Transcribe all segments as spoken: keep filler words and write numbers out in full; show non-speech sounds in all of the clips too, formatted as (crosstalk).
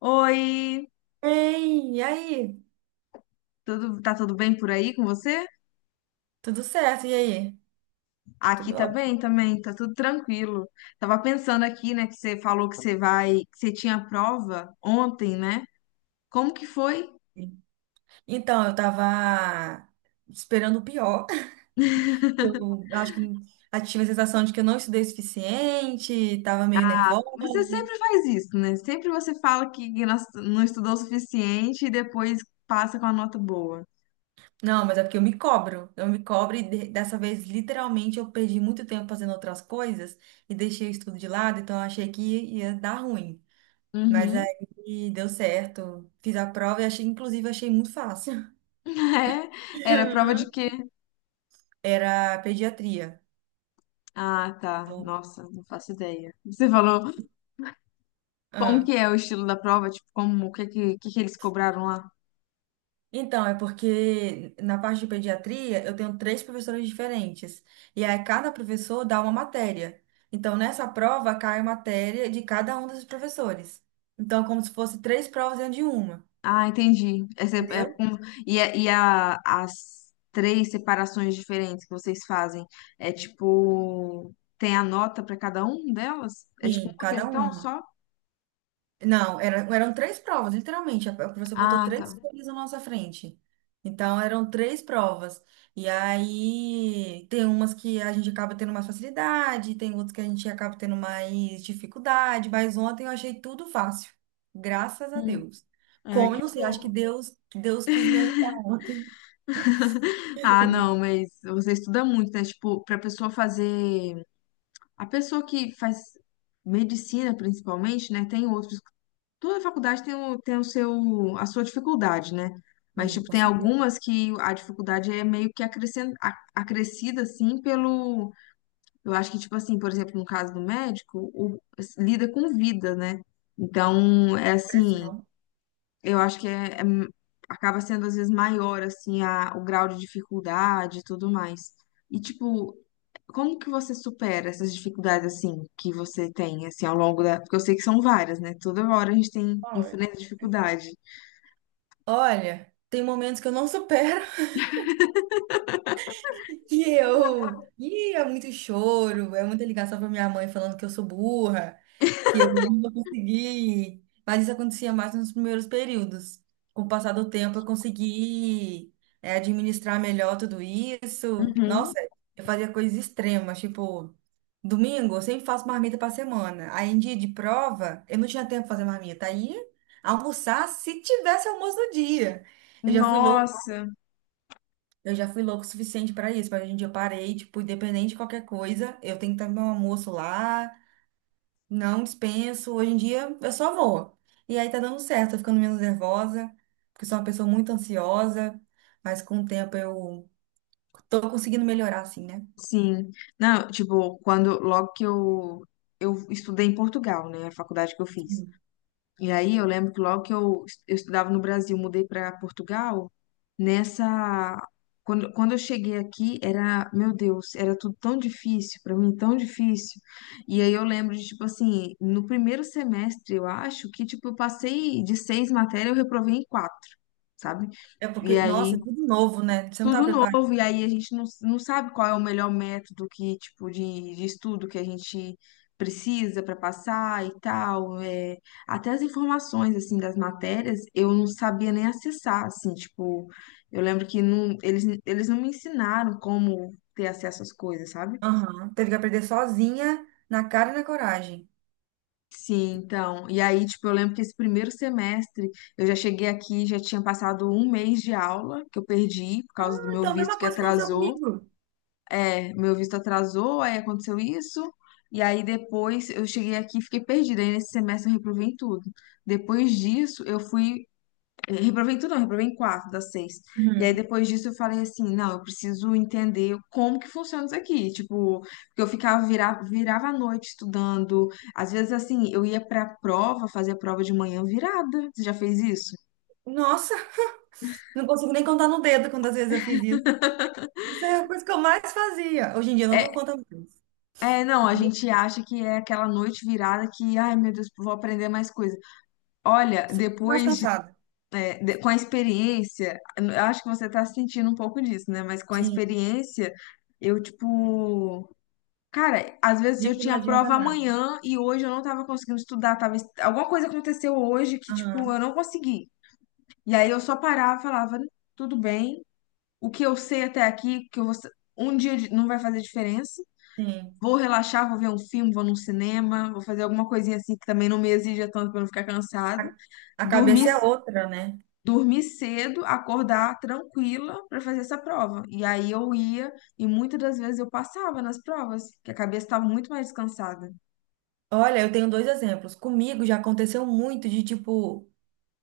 Oi, Ei, e aí? tudo, tá tudo bem por aí com você? Tudo certo, e aí? Aqui Tudo tá bem ótimo. também, tá tudo tranquilo. Tava pensando aqui, né, que você falou que você vai, que você tinha prova ontem, né? Como que foi? Então, eu tava esperando o pior. (laughs) Eu acho que eu tive a sensação de que eu não estudei o suficiente, tava meio nervosa. Você sempre faz isso, né? Sempre você fala que não não estudou o suficiente e depois passa com a nota boa. Não, mas é porque eu me cobro. Eu me cobro e de- dessa vez, literalmente, eu perdi muito tempo fazendo outras coisas e deixei o estudo de lado, então eu achei que ia dar ruim. Mas Uhum. aí deu certo. Fiz a prova e achei, inclusive, achei muito fácil. (laughs) É, era prova de quê? (laughs) Era pediatria. Ah, tá. Nossa, não faço ideia. Você falou como que Ah. é o estilo da prova? Tipo, como, o que que, que que eles cobraram lá? Então, é porque na parte de pediatria eu tenho três professores diferentes. E aí cada professor dá uma matéria. Então, nessa prova cai a matéria de cada um desses professores. Então, é como se fosse três provas dentro de uma, Ah, entendi. Essa é- é entendeu? com- e a- e a- As três separações diferentes que vocês fazem, é tipo, tem a nota para cada um delas? É tipo Sim, uma cada questão uma. só? Não, era- eram três provas, literalmente. A a professora botou Ah, tá. três folhas na nossa frente. Então, eram três provas. E aí, tem umas que a gente acaba tendo mais facilidade, tem outras que a gente acaba tendo mais dificuldade, mas ontem eu achei tudo fácil. Graças a Hum. Deus. Ai, Como, eu que não sei, acho que bom. Deus, Deus quis me ajudar ontem. (laughs) Ah, não, mas você estuda muito, né? Tipo, para pessoa fazer, a pessoa que faz medicina principalmente, né? Tem outros Toda faculdade tem o, tem o seu, a sua dificuldade, né? Mas, Sim, tipo, com tem certeza. algumas que a dificuldade é meio que acrescen- a- acrescida, assim, pelo. Eu acho que, tipo assim, por exemplo, no caso do médico, o, lida com vida, né? Então, é A assim, pressão. eu acho que é, é- acaba sendo, às vezes, maior, assim, a, o grau de dificuldade e tudo mais. E, tipo, como que você supera essas dificuldades assim que você tem assim ao longo da, porque eu sei que são várias, né? Toda hora a gente tem enfrenta dificuldade. Olha, tem momentos que eu não supero. (laughs) E eu, e é muito choro, é muita ligação pra minha mãe falando que eu sou burra, que eu não vou conseguir. Mas isso acontecia mais nos primeiros períodos. Com o passar do tempo, eu consegui, é, administrar melhor tudo isso. Nossa, Uhum. eu fazia coisas extremas, tipo, domingo eu sempre faço marmita pra semana. Aí em dia de prova, eu não tinha tempo pra fazer marmita. Aí almoçar se tivesse almoço no dia. Eu já fui louca Nossa, eu já fui louco o suficiente pra isso, mas hoje em dia eu parei, tipo, independente de qualquer coisa, eu tenho que estar no meu almoço lá, não dispenso. Hoje em dia eu só vou. E aí tá dando certo, tô ficando menos nervosa, porque sou uma pessoa muito ansiosa, mas com o tempo eu tô conseguindo melhorar, assim, né? sim. Não, tipo, quando logo que eu eu estudei em Portugal, né? A faculdade que eu fiz. Sim. E aí eu lembro que logo que eu, eu estudava no Brasil, mudei para Portugal, nessa. Quando, quando eu cheguei aqui, era, meu Deus, era tudo tão difícil, para mim tão difícil. E aí eu lembro de, tipo assim, no primeiro semestre, eu acho que, tipo, eu passei de seis matérias, eu reprovei em quatro, sabe? É E porque, aí nossa, é tudo novo, né? Você não tá tudo preparado. novo, e aí a gente não, não sabe qual é o melhor método que, tipo, de, de estudo que a gente precisa para passar e tal. É. Até as informações, assim, das matérias, eu não sabia nem acessar, assim, tipo, eu lembro que não, eles, eles não me ensinaram como ter acesso às coisas, sabe? Aham. Teve que aprender sozinha, na cara e na coragem. Sim, então, e aí, tipo, eu lembro que esse primeiro semestre eu já cheguei aqui, já tinha passado um mês de aula que eu perdi por causa do meu Então, a visto mesma que coisa aconteceu atrasou. comigo. É, meu visto atrasou, aí aconteceu isso, e aí depois eu cheguei aqui e fiquei perdida. Aí nesse semestre eu reprovei em tudo. Depois disso, eu fui. eh, Reprovei em tudo, não, reprovei em quatro das seis. E aí Uhum. depois disso eu falei assim: não, eu preciso entender como que funciona isso aqui. Tipo, porque eu ficava, virava, virava a noite estudando. Às vezes, assim, eu ia pra prova, fazia prova de manhã virada. Você já fez isso? Nossa, não consigo nem contar no dedo quantas vezes eu fiz isso. Isso é a coisa que eu mais fazia. Hoje em dia eu não dou É, conta mais. é, não, a Não dou- gente acha que é aquela noite virada que, ai meu Deus, vou aprender mais coisas. Olha, Sempre mais depois, de- cansada. eh, de- com a experiência, eu acho que você tá sentindo um pouco disso, né? Mas com a Sim, experiência, eu, tipo, cara, às vezes dia eu que não tinha adianta prova nada. amanhã e hoje eu não tava conseguindo estudar, tava, es- alguma coisa aconteceu hoje que, tipo, eu Aham, não consegui. E aí eu só parava e falava, tudo bem, o que eu sei até aqui, que eu vou, sa- um dia de- não vai fazer diferença. sim. Vou relaxar, vou ver um filme, vou num cinema, vou fazer alguma coisinha assim que também não me exija tanto pra eu não ficar cansada. A, a Dormir cabeça é outra, né? dormir cedo, acordar tranquila para fazer essa prova. E aí eu ia e muitas das vezes eu passava nas provas, que a cabeça estava muito mais descansada. Olha, eu tenho dois exemplos. Comigo já aconteceu muito de tipo.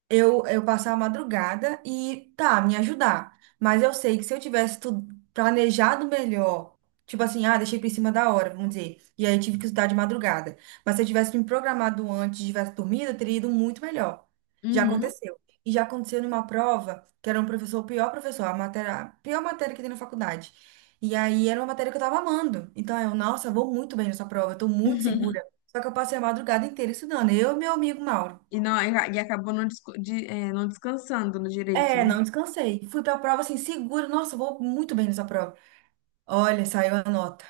eu, eu passar a madrugada e tá, me ajudar. Mas eu sei que se eu tivesse tu- planejado melhor, tipo assim, ah, deixei por cima da hora, vamos dizer, e aí tive que estudar de madrugada. Mas se eu tivesse me programado antes, tivesse dormido, eu teria ido muito melhor. Já Uhum. aconteceu. E já aconteceu numa prova, que era um professor, o pior professor, a matéria, a pior matéria que tem na faculdade. E aí era uma matéria que eu tava amando. Então eu, nossa, vou muito bem nessa prova, eu tô muito segura. (laughs) Só que eu passei a madrugada inteira estudando, eu e meu amigo Mauro. E não, e acabou não, desco- de- é, não descansando no direito, É, né? não descansei. Fui pra prova assim, seguro. Nossa, eu vou muito bem nessa prova. Olha, saiu a nota.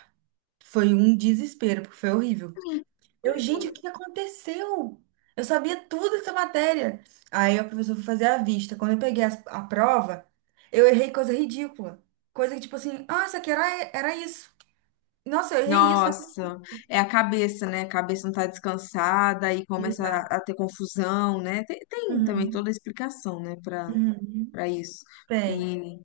Foi um desespero, porque foi horrível. Eu, gente, o que aconteceu? Eu sabia tudo dessa matéria. Aí a professora foi fazer a vista. Quando eu peguei as- a, prova, eu errei coisa ridícula. Coisa que, tipo assim, ah, isso aqui era, era isso. Nossa, eu errei isso na Nossa, é a cabeça, né? A cabeça não tá descansada e começa pesquisa. a, a ter confusão, né? Tem, tem também Uhum, toda a explicação, né, para uhum, uhum. para isso. Tem. E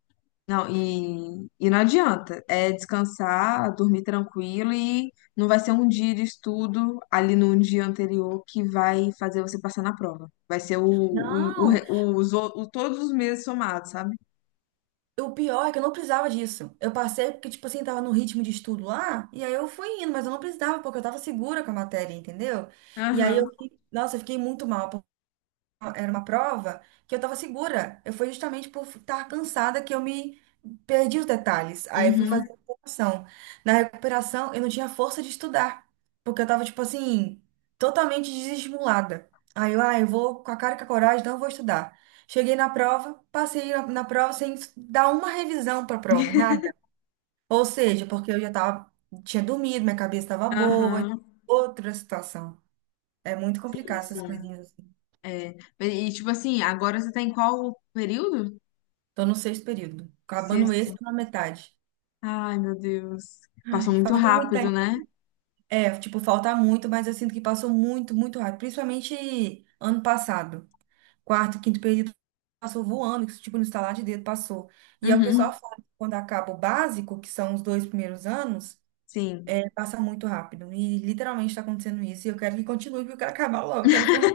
não, e, e não adianta. É descansar, dormir tranquilo e não vai ser um dia de estudo ali no dia anterior que vai fazer você passar na prova. Vai ser o, o, o, Não. re- os, o- o- todos os meses somados, sabe? O pior é que eu não precisava disso. Eu passei porque, tipo assim, tava no ritmo de estudo lá, e aí eu fui indo, mas eu não precisava, porque eu tava segura com a matéria, entendeu? E aí eu Aham, fiquei, nossa, eu fiquei muito mal, era uma prova que eu tava segura. Eu fui justamente por estar cansada que eu me perdi os detalhes. Aí eu fui uhum, fazer recuperação. Na recuperação, eu não tinha força de estudar, porque eu tava, tipo assim, totalmente desestimulada. Aí eu, ah, eu vou com a cara e com a coragem, não vou estudar. Cheguei na prova, passei na, na prova sem dar uma revisão para a prova, nada. Ou seja, porque eu já tava, tinha dormido, minha cabeça estava boa, aham. outra situação. É muito Sim, complicado essas sim. coisinhas, assim. É. E tipo assim, agora você tá em qual período? Tô no sexto período. Acabando Sexto. esse, tô na metade. Ai, meu Deus. Passou Ai, muito falta muito rápido, tempo. né? É, tipo, falta muito, mas eu sinto que passou muito, muito rápido. Principalmente ano passado. Quarto, quinto período passou voando, que, tipo, no estalar de dedo passou. E aí o que o Uhum, pessoal fala que quando acaba o básico, que são os dois primeiros anos, sim. é, passa muito rápido. E literalmente está acontecendo isso. E eu quero que continue, porque eu quero acabar logo, quero formar,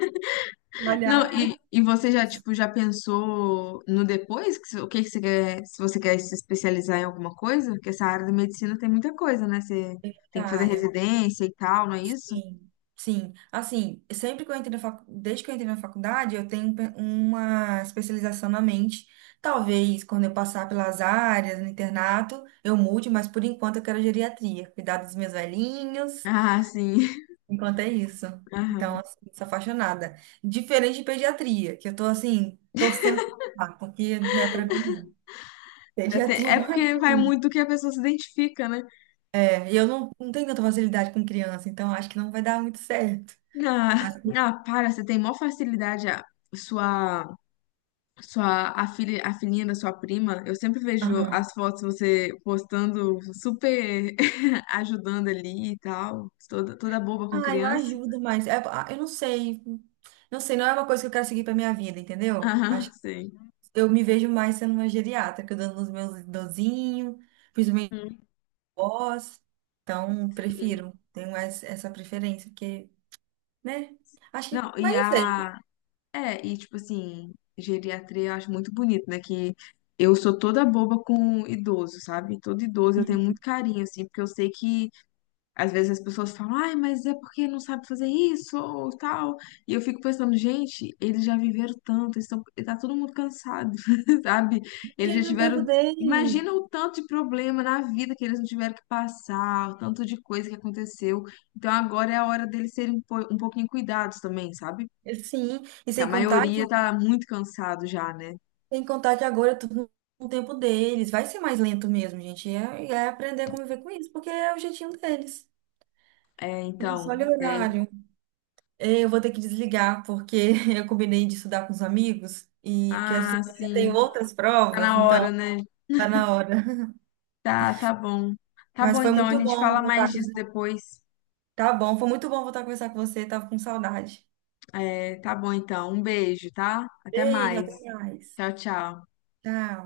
Não, trabalhar. e, e você já, tipo, já pensou no depois? Que, se- o que que você quer, se você quer se especializar em alguma coisa? Porque essa área da medicina tem muita coisa, né? Você tem Da que fazer área. residência e tal, não é isso? Sim, sim. Assim, sempre que eu entrei na fac... Desde que eu entrei na faculdade, eu tenho pe- uma especialização na mente. Talvez quando eu passar pelas áreas, no internato, eu mude, mas por enquanto eu quero geriatria, cuidar dos meus velhinhos, Ah, sim. (laughs) enquanto é isso. Então, Aham. assim, sou apaixonada. Diferente de pediatria, que eu tô assim, torcendo pra passar, porque não é pra mim, não. Até- Pediatria (laughs) É não é porque pra vai mim. muito do que a pessoa se identifica, né? É, e eu não, não tenho tanta facilidade com criança, então acho que não vai dar muito certo. Mas, Ah, ah, para, você tem maior facilidade a sua. Sua, a filha, a filhinha da sua prima, eu sempre vejo aham. as fotos você postando, super (laughs) ajudando ali e tal, toda, toda boba com Ah, eu criança. ajudo, mas é- ah, eu não sei. Não sei, não é uma coisa que eu quero seguir pra minha vida, entendeu? Aham, Acho que sei. eu me vejo mais sendo uma geriatra, cuidando dos meus idosinhos, principalmente Hum. avós. Então, Sim. prefiro. Tenho mais essa preferência, porque, né? Acho Não, que, e mas não sei. a. É, e tipo assim, geriatria eu acho muito bonito, né? Que eu sou toda boba com idoso, sabe? Todo idoso eu tenho muito carinho, assim, porque eu sei que às vezes as pessoas falam, ai, mas é porque não sabe fazer isso ou tal. E eu fico pensando, gente, eles já viveram tanto, estão, tá todo mundo cansado, (laughs) sabe? Eles Deixa já ele no tempo tiveram. dele. Imagina o tanto de problema na vida que eles não tiveram que passar, o tanto de coisa que aconteceu. Então agora é a hora deles serem um po- um pouquinho cuidados também, sabe? Sim, e A sem contar maioria que, tá muito cansado já, né? sem contar que agora é tudo no tempo deles. Vai ser mais lento mesmo, gente. É, é aprender a conviver com isso, porque é o jeitinho deles. É, Não só então, olha o é. horário. É, eu vou ter que desligar, porque (laughs) eu combinei de estudar com os amigos e que essa Ah, semana eu sim, tenho outras tá provas, na hora, então né? tá na hora. (laughs) Tá, tá bom. Tá Mas bom, foi então, a muito gente bom fala mais voltar. disso Com- depois. Tá bom, foi muito bom voltar a conversar com você, tava com saudade. É, tá bom então. Um beijo, tá? Até Beijo, mais. até mais. Tchau, tchau. Tchau.